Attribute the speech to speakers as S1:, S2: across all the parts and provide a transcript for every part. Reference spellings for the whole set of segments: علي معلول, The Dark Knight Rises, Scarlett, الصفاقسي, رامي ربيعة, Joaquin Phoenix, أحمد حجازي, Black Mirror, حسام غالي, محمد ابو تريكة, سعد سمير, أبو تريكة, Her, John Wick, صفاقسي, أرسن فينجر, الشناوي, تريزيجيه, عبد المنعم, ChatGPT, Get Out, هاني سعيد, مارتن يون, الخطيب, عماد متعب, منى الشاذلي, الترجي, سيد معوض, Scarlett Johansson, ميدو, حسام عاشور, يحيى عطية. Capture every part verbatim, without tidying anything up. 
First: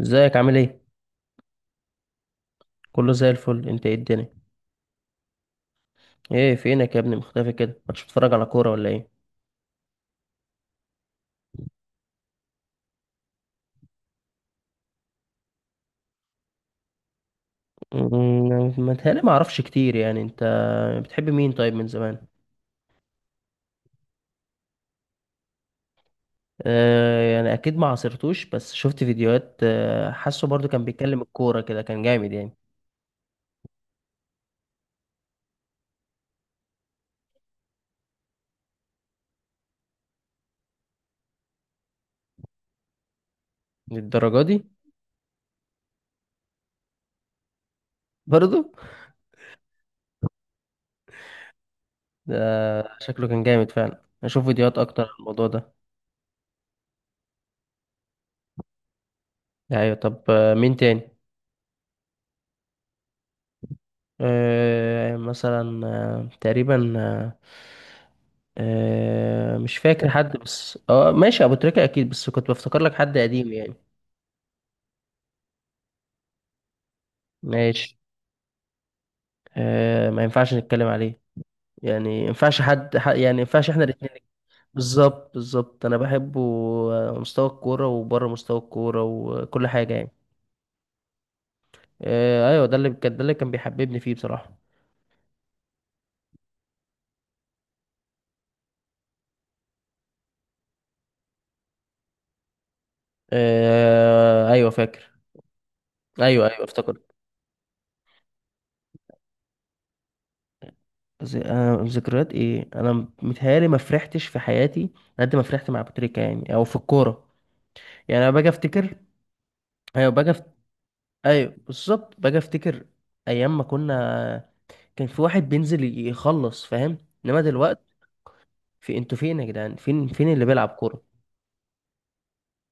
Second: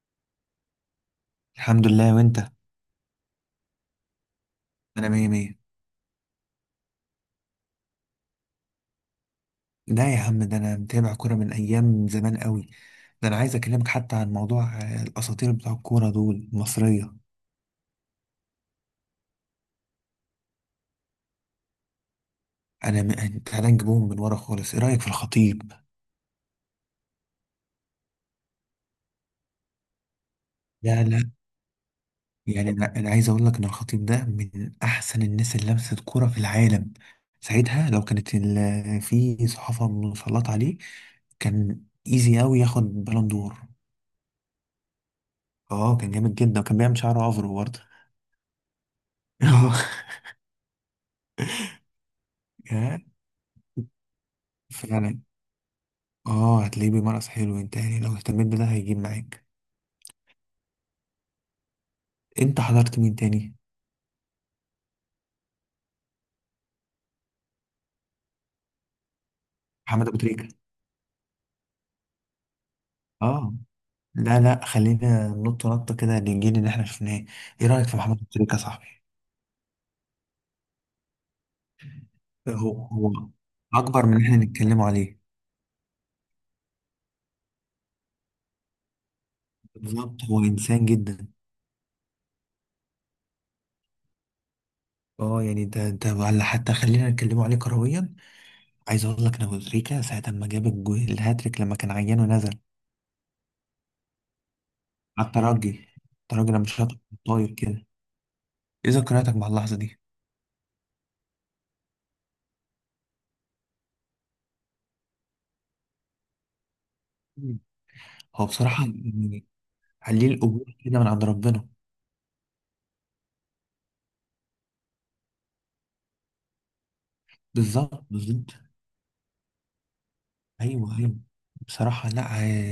S1: ازيك عامل ايه؟
S2: الحمد لله، وانت؟
S1: كله زي الفل، انت ايه الدنيا؟
S2: انا مية مية.
S1: ايه فينك يا ابني مختفي كده؟ مش بتتفرج على كوره ولا ايه؟
S2: لا يا عم، ده انا متابع كورة من ايام زمان قوي. ده انا عايز اكلمك حتى عن موضوع آه، الاساطير بتوع الكورة دول المصرية.
S1: أمم، متهيألي ما اعرفش كتير. يعني انت بتحب مين طيب من زمان؟
S2: انا م... تعالى نجيبهم من ورا خالص. ايه رأيك في الخطيب؟
S1: آه يعني اكيد ما عاصرتوش بس شفت فيديوهات. آه حاسه برضو كان
S2: لا،
S1: بيتكلم
S2: لا.
S1: الكوره كده كان جامد يعني.
S2: يعني انا أنا عايز اقول لك ان الخطيب ده من احسن الناس اللي لمست كورة في العالم. ساعتها لو كانت ال... في صحافة مسلطة عليه، كان ايزي قوي ياخد بالون دور.
S1: للدرجه دي؟
S2: اه، كان جامد جدا وكان بيعمل شعره افرو برضه.
S1: برضو. ده
S2: يا.
S1: شكله كان جامد فعلا، اشوف فيديوهات اكتر عن
S2: فعلا.
S1: الموضوع ده.
S2: اه، هتلاقيه بيمارس حلو. انت يعني لو اهتميت بده هيجيب معاك.
S1: ايوه، طب آه، مين تاني؟
S2: انت حضرت مين تاني؟
S1: آه مثلا آه تقريبا آه مش فاكر
S2: محمد ابو
S1: حد،
S2: تريكة.
S1: بس اه ماشي، ابو تريكة اكيد، بس كنت بفتكر لك حد قديم
S2: اه.
S1: يعني.
S2: لا، لا، خلينا ننط نطه كده للجيل اللي احنا شفناه. ايه رايك في
S1: ماشي.
S2: محمد ابو تريكة يا صاحبي؟
S1: آه ما ينفعش نتكلم عليه. يعني ما ينفعش
S2: هو
S1: حد ح-
S2: هو
S1: يعني ما ينفعش احنا
S2: اكبر
S1: الاثنين.
S2: من اللي احنا نتكلمه عليه.
S1: بالظبط بالظبط، انا بحبه. آه، مستوى الكورة وبره مستوى الكورة وكل حاجة يعني.
S2: بالظبط، هو انسان جدا.
S1: آه ايوه، ده اللي كان ده اللي كان بيحببني فيه بصراحة.
S2: اه، يعني ده ده ولا حتى خلينا نتكلمه عليه كرويا. عايز اقول لك ان ابو تريكة ساعه ما جاب الجو- الهاتريك لما كان عيان ونزل
S1: آه ايوه فاكر.
S2: على الترجي.
S1: ايوه
S2: الترجي
S1: ايوه
S2: لما شاط
S1: افتكرت.
S2: طاير كده. ايه ذكرياتك مع اللحظه دي؟
S1: ز- انا ذكريات ايه؟ انا متهيالي ما فرحتش في حياتي قد ما فرحت مع ابو تريكة يعني او في الكورة.
S2: مم.
S1: يعني انا
S2: هو
S1: باجي
S2: بصراحة
S1: افتكر.
S2: يعني
S1: ايوه
S2: عليه
S1: باجي أفت...
S2: القبول كده من عند
S1: ايوه
S2: ربنا.
S1: بالظبط، باجي افتكر ايام ما كنا، كان في واحد بينزل يخلص، فاهم؟ انما دلوقتي،
S2: بالظبط، بالظبط.
S1: في انتوا فين يا جدعان؟ فين فين اللي بيلعب
S2: ايوه،
S1: كوره؟
S2: ايوه. بصراحه، لا.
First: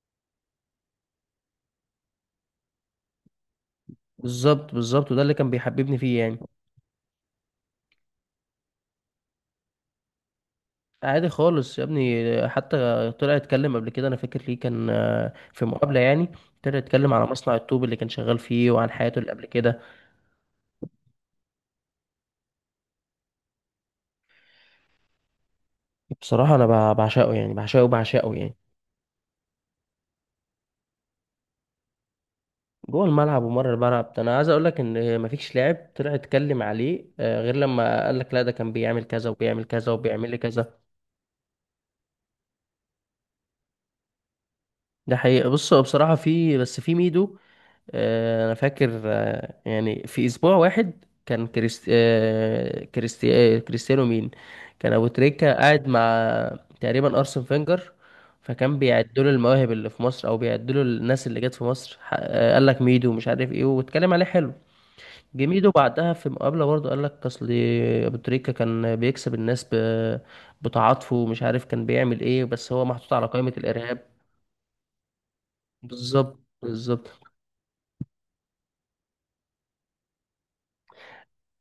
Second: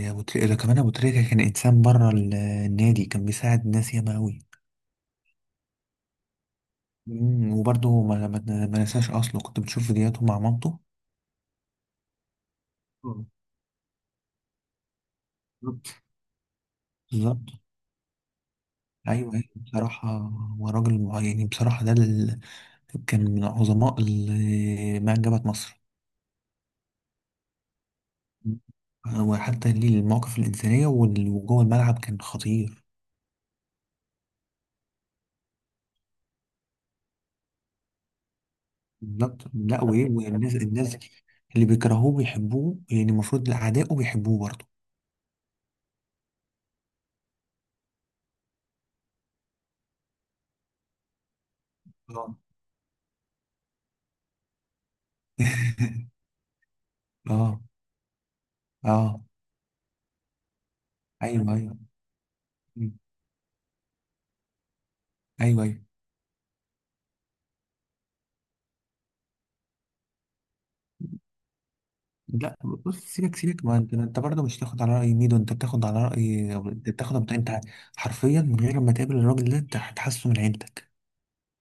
S2: آه، أبو تريكة- ده كمان ابو تريكه كان انسان بره ال- النادي، كان بيساعد ناس ياما قوي.
S1: بالظبط بالظبط، وده اللي كان بيحببني فيه يعني.
S2: مم، وبرضه ما ما ما نساش اصله كنت بتشوف فيديوهاته مع مامته.
S1: عادي خالص يا ابني، حتى
S2: آه،
S1: طلع اتكلم قبل كده، انا فاكر ليه، كان آه، في مقابله
S2: بالظبط.
S1: يعني. طلع اتكلم على
S2: بالظبط.
S1: مصنع الطوب اللي كان شغال فيه وعن حياته اللي
S2: ايوه، أيوة.
S1: قبل كده.
S2: بصراحه، هو راجل مع- يعني بصراحه ده ال... كان من عظماء ال- ما انجبت مصر.
S1: بصراحه انا بع- بعشقه يعني، بعشقه بعشقه يعني.
S2: مم. وحتى ليه المواقف الانسانيه وال- وجوه الملعب كان خطير.
S1: جوه الملعب ومره الملعب، ده انا عايز اقول لك ان مفيش لاعب طلع اتكلم عليه آه، غير لما قال لك لا، ده كان بيعمل كذا
S2: بالظبط،
S1: وبيعمل
S2: لا
S1: كذا
S2: وايه،
S1: وبيعمل لي
S2: والناس،
S1: كذا.
S2: الناس اللي بيكرهوه بيحبوه. يعني المفروض اعدائه بيحبوه برضه.
S1: ده حقيقة. بص هو بصراحة في، بس في ميدو. آه، انا فاكر، آه، يعني في اسبوع واحد كان كريست...
S2: اه.
S1: آه، كريستي... آه، كريستيانو مين. كان ابو تريكة قاعد مع تقريبا ارسن
S2: اه،
S1: فينجر، فكان
S2: اه،
S1: بيعدوا له المواهب اللي في مصر او بيعدوا له الناس اللي
S2: ايوه،
S1: جت في
S2: ايوه.
S1: مصر، ح- آه، قال لك
S2: مم.
S1: ميدو مش عارف ايه واتكلم عليه حلو.
S2: ايوه،
S1: جميدو
S2: ايوه.
S1: بعدها في مقابلة برضه قال لك أصل أبو تريكة كان بيكسب الناس ب... بتعاطفه ومش عارف كان بيعمل إيه،
S2: لا،
S1: بس هو
S2: بص،
S1: محطوط على
S2: سيبك
S1: قائمة
S2: سيبك، ما انت
S1: الإرهاب.
S2: انت برضه مش تاخد على راي ميدو، انت بتاخد على
S1: بالظبط
S2: راي، انت
S1: بالظبط.
S2: بتاخد انت. حرفيا من غير ما تقابل الراجل ده انت هتحسه من عيلتك.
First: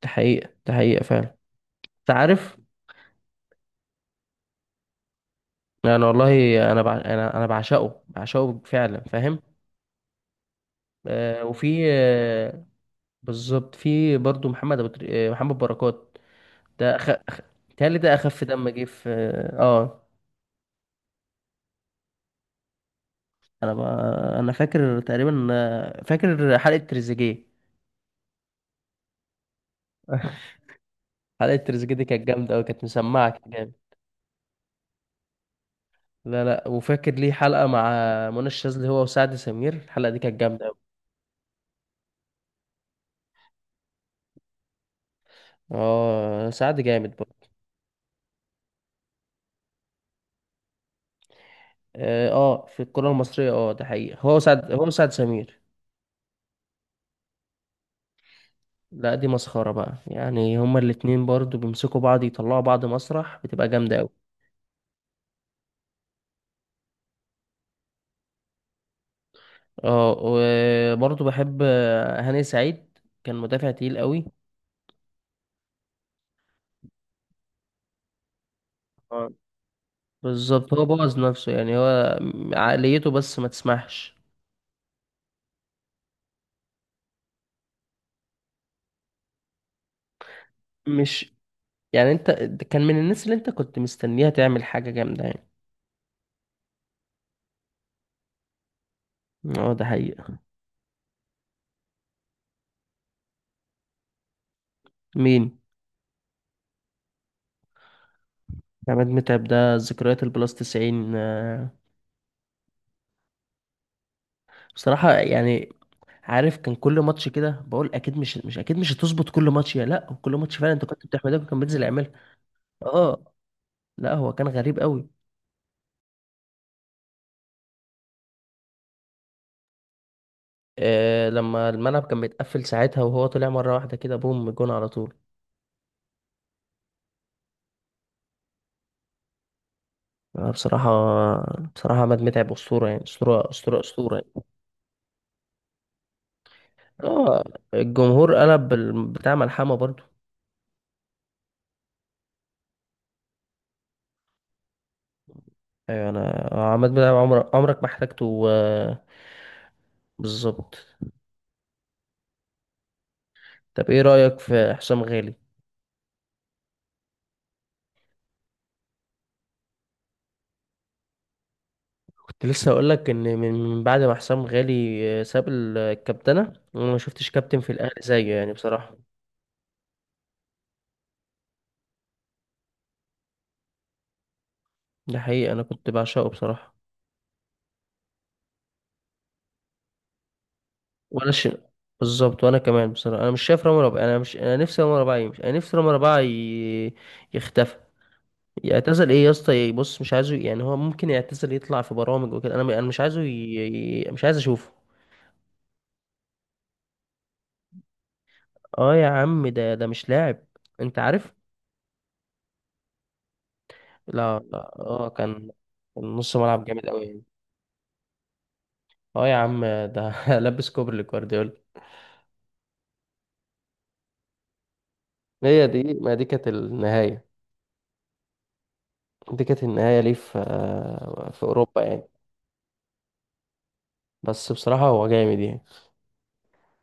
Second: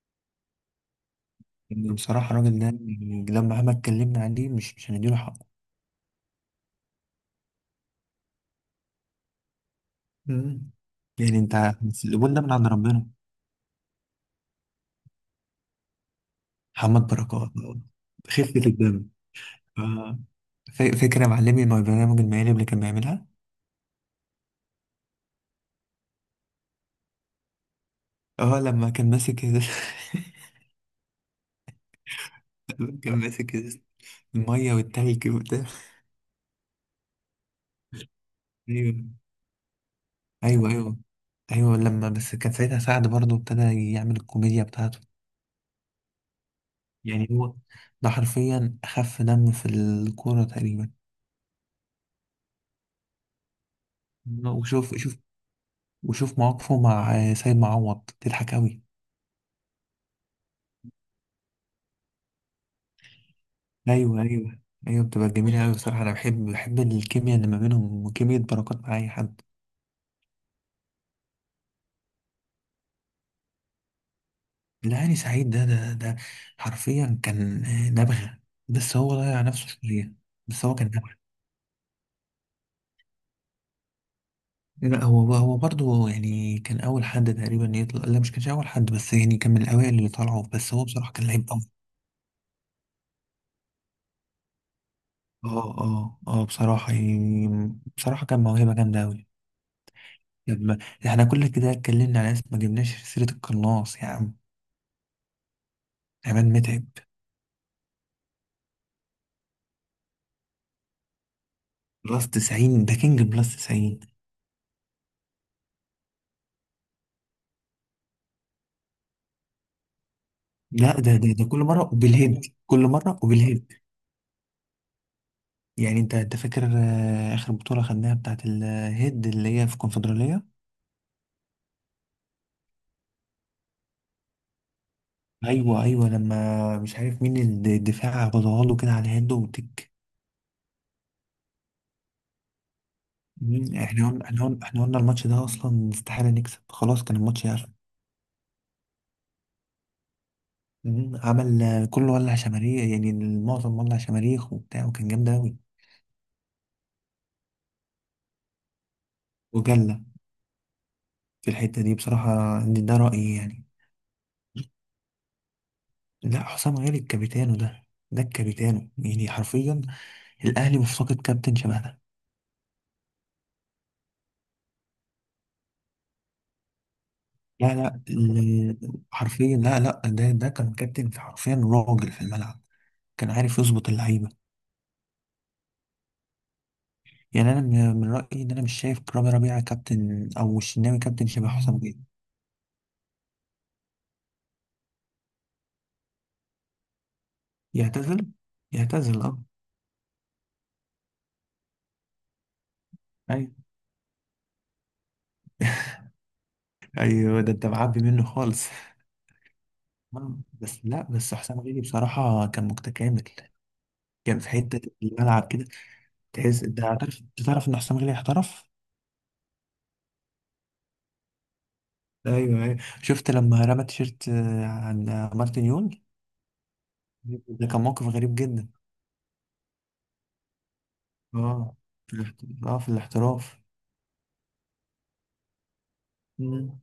S1: دي حقيقة، دي حقيقة فعلا.
S2: يعني
S1: أنت
S2: بصراحه
S1: عارف،
S2: الراجل ده يعني لما مهما اتكلمنا عليه مش مش هنديله حقه.
S1: يعني والله، أنا بع... أنا أنا بعشقه بعشقه فعلا، فاهم؟
S2: مم. يعني
S1: آه
S2: انت
S1: وفي
S2: بس القبول ده من
S1: آه
S2: عند ربنا.
S1: بالظبط، في برضه محمد أبو تري... آه، محمد بركات. ده
S2: محمد
S1: أخ...
S2: بركات.
S1: تهيألي ده أخف
S2: خفه
S1: دم جه
S2: الدم.
S1: في آه آه.
S2: آه. ف- فاكر يا معلمي مع البرنامج المالي اللي كان بيعملها؟
S1: أنا ب... أنا فاكر تقريبا، آه، فاكر حلقة تريزيجيه.
S2: اه، لما كان ماسك ال-
S1: حلقة تريزيجيه دي كانت جامدة أوي، كانت
S2: لما كان
S1: مسمعة كده
S2: ماسك
S1: جامد.
S2: ال- المية والتلج وبتاع.
S1: لا لا. وفاكر ليه حلقة مع منى الشاذلي
S2: ايوه،
S1: هو وسعد سمير، الحلقة دي كانت جامدة
S2: ايوه،
S1: أوي.
S2: ايوه، ايوه. لما بس كان ساعتها سعد برضه ابتدى يعمل الكوميديا بتاعته.
S1: اه سعد جامد
S2: يعني
S1: برضه.
S2: هو ده حرفيا اخف دم في الكورة تقريبا.
S1: اه آه، في الكرة المصرية، اه ده حقيقة، هو سعد هو
S2: وشوف،
S1: سعد
S2: شوف،
S1: سمير
S2: وشوف مواقفه مع سيد معوض تضحك قوي.
S1: لا دي مسخرة بقى، يعني هما الاتنين برضه بيمسكوا بعض، يطلعوا بعض مسرح، بتبقى جامدة أوي.
S2: ايوه، ايوه. ايوه، بتبقى جميلة قوي. بصراحة انا بحب، بحب الكيمياء اللي ما بينهم وكيمياء بركات مع اي حد.
S1: اه وبرضه بحب هاني سعيد، كان مدافع تقيل أوي.
S2: لا، هاني سعيد ده ده ده حرفيا كان آه، نبغة. بس هو
S1: اه
S2: ضيع نفسه شوية. بس
S1: بالظبط،
S2: هو
S1: هو
S2: كان نبغة.
S1: بوظ نفسه يعني، هو عقليته بس ما تسمحش.
S2: لا، هو هو برضه يعني كان أول حد تقريبا يطلع. لا، مش كانش أول حد، بس يعني كان من الأوائل اللي طلعوا. بس هو بصراحة كان
S1: مش،
S2: لعيب أوي.
S1: يعني انت، كان من الناس اللي انت كنت مستنيها تعمل حاجة جامدة يعني.
S2: اه، اه، اه، بصراحة يعني، بصراحة كان موهبة جامدة أوي.
S1: اه ده حقيقة.
S2: لما احنا كل كده اتكلمنا على ناس، ما جبناش سيرة القناص يا عم.
S1: مين؟
S2: عماد متعب.
S1: عماد متعب، ده ذكريات البلاس تسعين آه،
S2: بلس تسعين ده كينج بلس تسعين.
S1: بصراحة يعني، عارف كان كل ماتش كده بقول اكيد مش مش اكيد مش هتظبط، كل ماتش يا لا كل ماتش فعلا، انت
S2: لا،
S1: كنت
S2: ده ده
S1: بتحمدك
S2: ده
S1: وكان
S2: كل
S1: بينزل
S2: مرة
S1: يعملها.
S2: وبالهيد، كل مرة
S1: اه
S2: وبالهيد.
S1: لا، هو كان غريب قوي.
S2: يعني انت انت فاكر آه، اخر بطولة خدناها بتاعت الهيد اللي هي في الكونفدرالية؟
S1: آه لما الملعب كان بيتقفل ساعتها، وهو طلع مرة واحدة كده بوم جون على طول.
S2: ايوه، ايوه، لما مش عارف مين الد- الدفاع غضاها له كده على الهيد وتك.
S1: آه، بصراحة، بصراحة عماد متعب أسطورة يعني، أسطورة
S2: مم،
S1: أسطورة
S2: احنا
S1: أسطورة.
S2: قلنا، احنا قلنا، احنا قلنا الماتش ده اصلا استحالة نكسب خلاص. كان
S1: اه
S2: الماتش يعرف.
S1: الجمهور قلب ال- بتاع ملحمة برضو.
S2: مم، عمل آه، كله، ولع شماريخ، يعني المعظم ولع شماريخ وبتاع، وكان جامد اوي.
S1: ايوه، انا عماد متعب عمرك عمرك ما احتاجته آه،
S2: وجلة.
S1: بالظبط.
S2: في الحتة دي بصراحة دي- ده رأيي يعني.
S1: طب ايه رأيك في حسام غالي؟
S2: لا، حسام غالي الكابيتانو ده. ده الكابيتانو يعني حرفيا. الاهلي مفتقد كابتن شبه ده.
S1: كنت لسه اقول لك ان من من بعد ما حسام غالي آه، ساب ال- الكابتنة، وانا ما شفتش كابتن في
S2: لا،
S1: الاهلي
S2: لا،
S1: زيه يعني
S2: ال-
S1: بصراحة.
S2: حرفيا. لا، لا، ده ده كان كابتن. في، حرفيا، راجل في الملعب. كان عارف يظبط اللعيبه.
S1: ده حقيقي، انا كنت بعشقه بصراحة.
S2: يعني انا من من رايي ان انا مش شايف رامي ربيعه كابتن او الشناوي كابتن
S1: ولا ش...
S2: شبه حسام بيه.
S1: بالظبط، وانا كمان بصراحة انا مش شايف رامي ربيعة، انا مش، انا نفسي رامي ربيعة يمشي، انا نفسي رامي ربيعة ي... يختفي.
S2: يعتزل.
S1: يعتزل؟
S2: يعتزل،
S1: ايه يا
S2: اه.
S1: اسطى يعني، بص مش عايزه يعني، هو ممكن يعتزل يطلع في برامج وكده، انا انا مش عايزه ي...
S2: ايوه،
S1: ي- مش عايز اشوفه.
S2: ايوه، ده انت معبي منه خالص.
S1: اه يا عم، ده ده مش
S2: آه،
S1: لاعب.
S2: بس
S1: انت
S2: لا،
S1: عارف.
S2: بس حسام غالي بصراحه كان متكامل.
S1: لا
S2: كان في
S1: لا،
S2: حته
S1: اه
S2: الملعب
S1: كان
S2: كده،
S1: كان نص ملعب
S2: تحس، انت
S1: جامد قوي
S2: عارف،
S1: يعني.
S2: انت تعرف ان حسام غالي احترف.
S1: اه يا عم ده لبس كوبري لجوارديولا.
S2: ايوه، ايوه. شفت لما رمى تيشيرت آه، عن مارتن
S1: هي
S2: يون؟
S1: دي، ما دي كانت النهاية.
S2: ده كان موقف غريب جدا.
S1: دي كانت النهاية ليه؟ في في
S2: اه.
S1: أوروبا يعني.
S2: في الاحت... اه، في الاحتراف.
S1: بس بصراحة هو جامد يعني.
S2: مم.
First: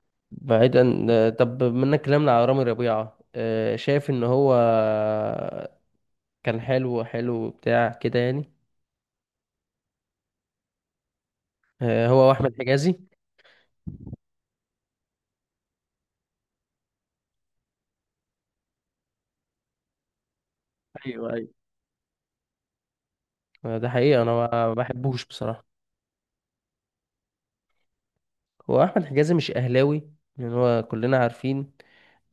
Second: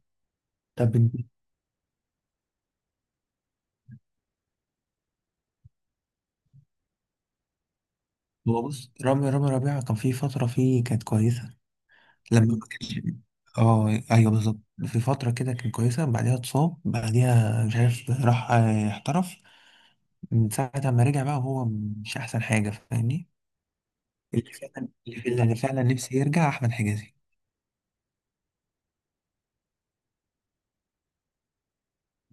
S2: طب انت-
S1: بعيدا طب منك كلامنا على رامي ربيعة، آه، شايف إن هو كان حلو، حلو بتاع كده يعني.
S2: هو بص، رامي رامي ربيعة كان في فترة فيه كانت كويسة.
S1: آه، هو
S2: لما
S1: واحمد
S2: ما
S1: حجازي.
S2: كانش. اه، ايوه، بالظبط. في فترة كده كانت كويسة، بعدها اتصاب، بعديها مش عارف راح آه، احترف. من ساعة ما رجع
S1: ايوه
S2: بقى
S1: ايوه.
S2: هو مش أحسن حاجة، فاهمني؟
S1: آه، ده حقيقة، انا
S2: اللي
S1: ما
S2: فعلا
S1: بحبوش
S2: اللي
S1: بصراحة.
S2: فعلا نفسي يرجع أحمد حجازي.
S1: هو احمد حجازي مش اهلاوي، لان هو كلنا عارفين،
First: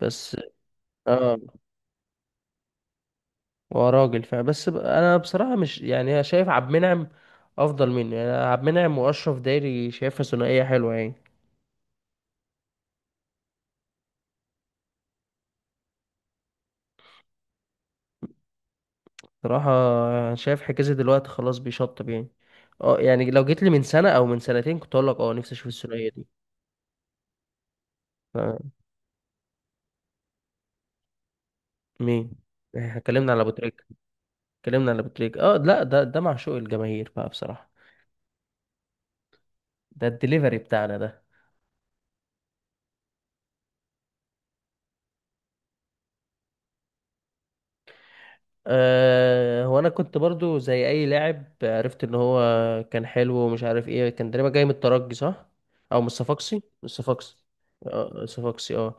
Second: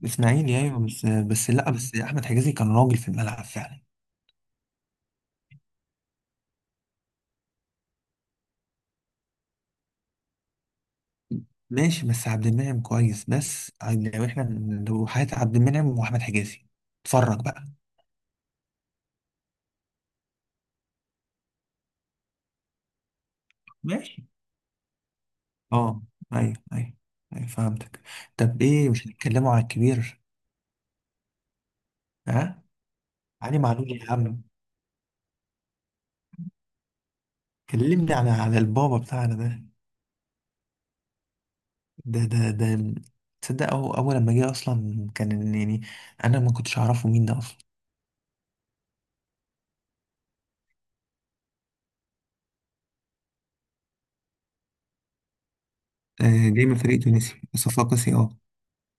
S1: بس.
S2: إسماعيلي، أيوه، بس
S1: اه
S2: بس لأ، بس أحمد حجازي كان راجل في الملعب فعلا.
S1: هو راجل فعلا، بس ب- انا بصراحة مش يعني، أنا شايف عبد المنعم افضل منه يعني. عبد المنعم واشرف دايري، شايفها ثنائية حلوة يعني.
S2: ماشي، بس عبد المنعم كويس، بس عن- لو احنا، لو حياة عبد المنعم واحمد حجازي، اتفرج بقى.
S1: بصراحة أنا شايف حجازي دلوقتي خلاص بيشطب يعني. اه يعني لو جيت لي من سنة
S2: ماشي.
S1: او من سنتين، كنت اقول لك اه نفسي اشوف
S2: اه،
S1: الثنائية دي.
S2: ايوه، ايوه. ايوه، فهمتك.
S1: ف-
S2: طب ايه، مش هنتكلموا على الكبير؟
S1: مين؟
S2: ها.
S1: احنا اتكلمنا على ابو
S2: علي
S1: تريكة،
S2: معلول يا عم.
S1: اتكلمنا على ابو تريكة. اه لا، ده ده معشوق الجماهير بقى بصراحة.
S2: كلمني على على البابا بتاعنا ده
S1: ده الدليفري بتاعنا ده.
S2: ده ده ده تصدق أو اول لما جه اصلا كان يعني انا ما كنتش اعرفه مين ده اصلا.
S1: أه هو انا كنت برضو زي اي لاعب، عرفت ان هو كان حلو ومش عارف ايه، كان تقريبا جاي من الترجي صح؟ او من
S2: آه،
S1: الصفاقسي، من
S2: جاي من فريق
S1: الصفاقسي.
S2: تونسي
S1: اه
S2: صفاقسي، اه.
S1: الصفاقسي اه.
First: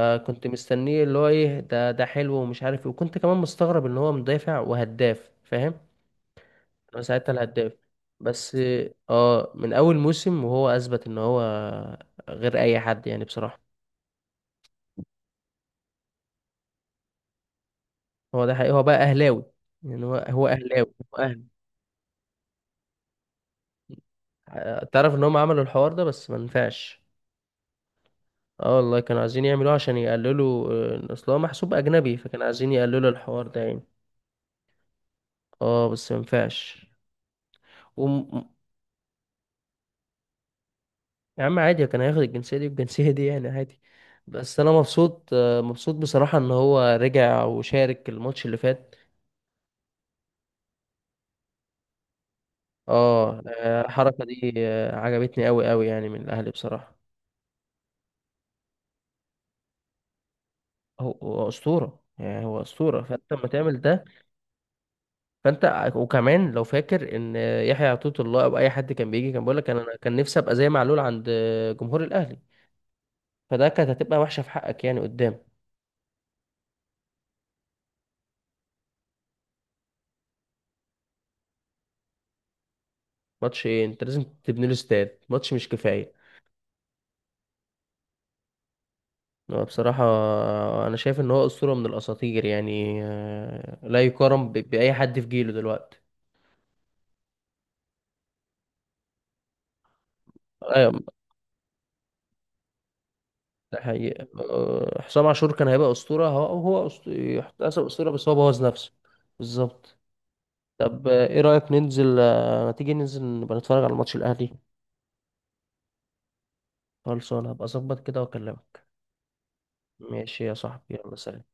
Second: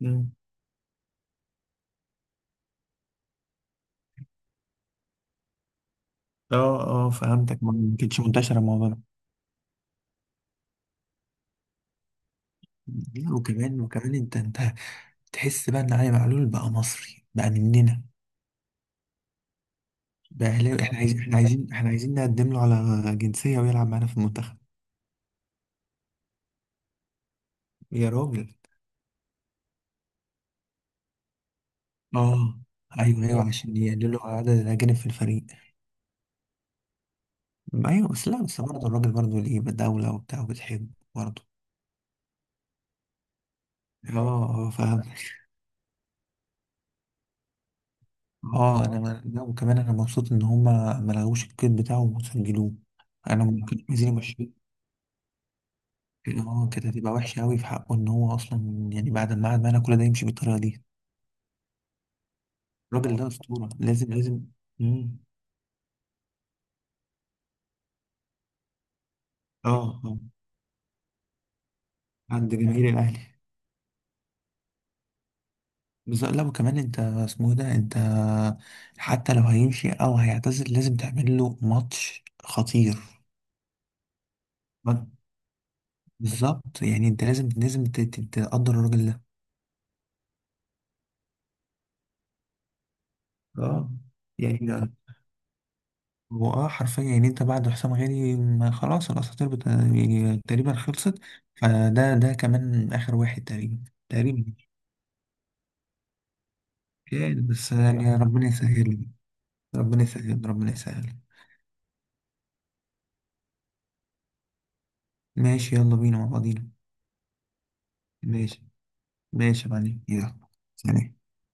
S2: مم.
S1: مستنيه اللي هو ايه، ده ده حلو ومش عارف ايه، وكنت كمان مستغرب ان هو مدافع وهداف، فاهم؟
S2: اه،
S1: انا
S2: اه،
S1: ساعتها
S2: فهمتك،
S1: الهداف
S2: ما ما كانتش
S1: بس.
S2: منتشره الموضوع ده.
S1: اه من اول موسم وهو اثبت ان هو غير اي حد يعني
S2: لا،
S1: بصراحة.
S2: وكمان، وكمان انت انت تحس بقى ان علي معلول بقى مصري بقى مننا،
S1: هو ده حقيقي، هو بقى اهلاوي يعني، هو هو
S2: بقى اهلاوي.
S1: اهلاوي
S2: احنا
S1: هو
S2: عايزين، احنا
S1: أهلي.
S2: عايزين احنا عايزين نقدم له على جنسية ويلعب معانا في المنتخب.
S1: ع- تعرف ان هم عملوا الحوار ده بس ما نفعش.
S2: يا راجل.
S1: اه والله كانوا عايزين يعملوه عشان يقللوا، آه، اصل هو محسوب اجنبي، فكانوا
S2: اه،
S1: عايزين يقللوا
S2: ايوه،
S1: الحوار
S2: ايوه،
S1: ده
S2: عشان
S1: يعني.
S2: يقللوا عدد الاجانب في الفريق.
S1: اه بس ما ينفعش.
S2: ايوه، بس لا،
S1: وم...
S2: بس برضه الراجل برضه ليه دولة وبتاع وبتحب برضه.
S1: يا عم عادي، كان هياخد الجنسية دي والجنسية دي يعني عادي.
S2: اه،
S1: بس انا
S2: اه، فاهم.
S1: مبسوط، آه، مبسوط بصراحة ان هو رجع وشارك الماتش اللي
S2: اه،
S1: فات.
S2: انا ما- لا، وكمان انا مبسوط ان هما ما لغوش الكيت بتاعه وسجلوه.
S1: اه
S2: انا
S1: آه،
S2: ممكن عايزين
S1: الحركة
S2: يمشوه.
S1: دي آه، عجبتني قوي قوي يعني من الاهلي
S2: اه، كانت
S1: بصراحة.
S2: هتبقى وحشة قوي في حقه ان هو اصلا يعني بعد ما قعد معانا كل ده يمشي بالطريقة دي.
S1: هو هو اسطورة يعني، هو اسطورة،
S2: الراجل ده
S1: فانت لما
S2: أسطورة،
S1: تعمل ده.
S2: لازم لازم. مم.
S1: فانت وكمان لو فاكر ان يحيى عطية الله او اي حد كان بيجي كان بيقول لك انا أنا
S2: اه،
S1: كان
S2: اه.
S1: نفسي ابقى زي معلول عند جمهور الاهلي.
S2: عند جماهير الأهلي.
S1: فده كانت هتبقى وحشه في حقك يعني، قدام.
S2: بالظبط، لا، وكمان أنت اسمه إيه، ده أنت حتى لو هيمشي أو هيعتزل لازم تعمل له ماتش خطير.
S1: ماتش ايه؟ انت لازم تبني له
S2: ما-
S1: استاد، ماتش مش كفايه.
S2: بالظبط، يعني أنت لازم لازم ت- ت- تقدر الراجل ده.
S1: هو بصراحه انا شايف ان هو اسطوره من الاساطير يعني، آه،
S2: اه،
S1: لا يقارن ب-
S2: يعني
S1: باي
S2: ده
S1: حد في جيله دلوقتي.
S2: هو، اه، حرفيا يعني انت بعد حسام غالي ما خلاص الاساطير بت... يعني تقريبا
S1: ايوه
S2: خلصت. فده ده كمان اخر واحد تقريبا،
S1: ده حقيقة،
S2: تقريبا.
S1: آه، حسام عاشور كان هيبقى اسطوره، هو هو أسط-
S2: يعني بس
S1: يحتسب اسطوره،
S2: يعني
S1: بس هو
S2: ربنا
S1: بوظ نفسه.
S2: يسهل.
S1: بالظبط.
S2: ربنا يسهل، ربنا
S1: طب
S2: يسهل.
S1: آه، ايه رأيك ننزل، آه، ما تيجي ننزل نبقى نتفرج على ماتش الأهلي.
S2: ماشي، يلا بينا مع بعضينا.
S1: خلصان، هبقى اظبط كده
S2: ماشي.
S1: واكلمك.
S2: ماشي يا معلم، يلا.
S1: ماشي يا صاحبي، يلا
S2: سلام.
S1: سلام.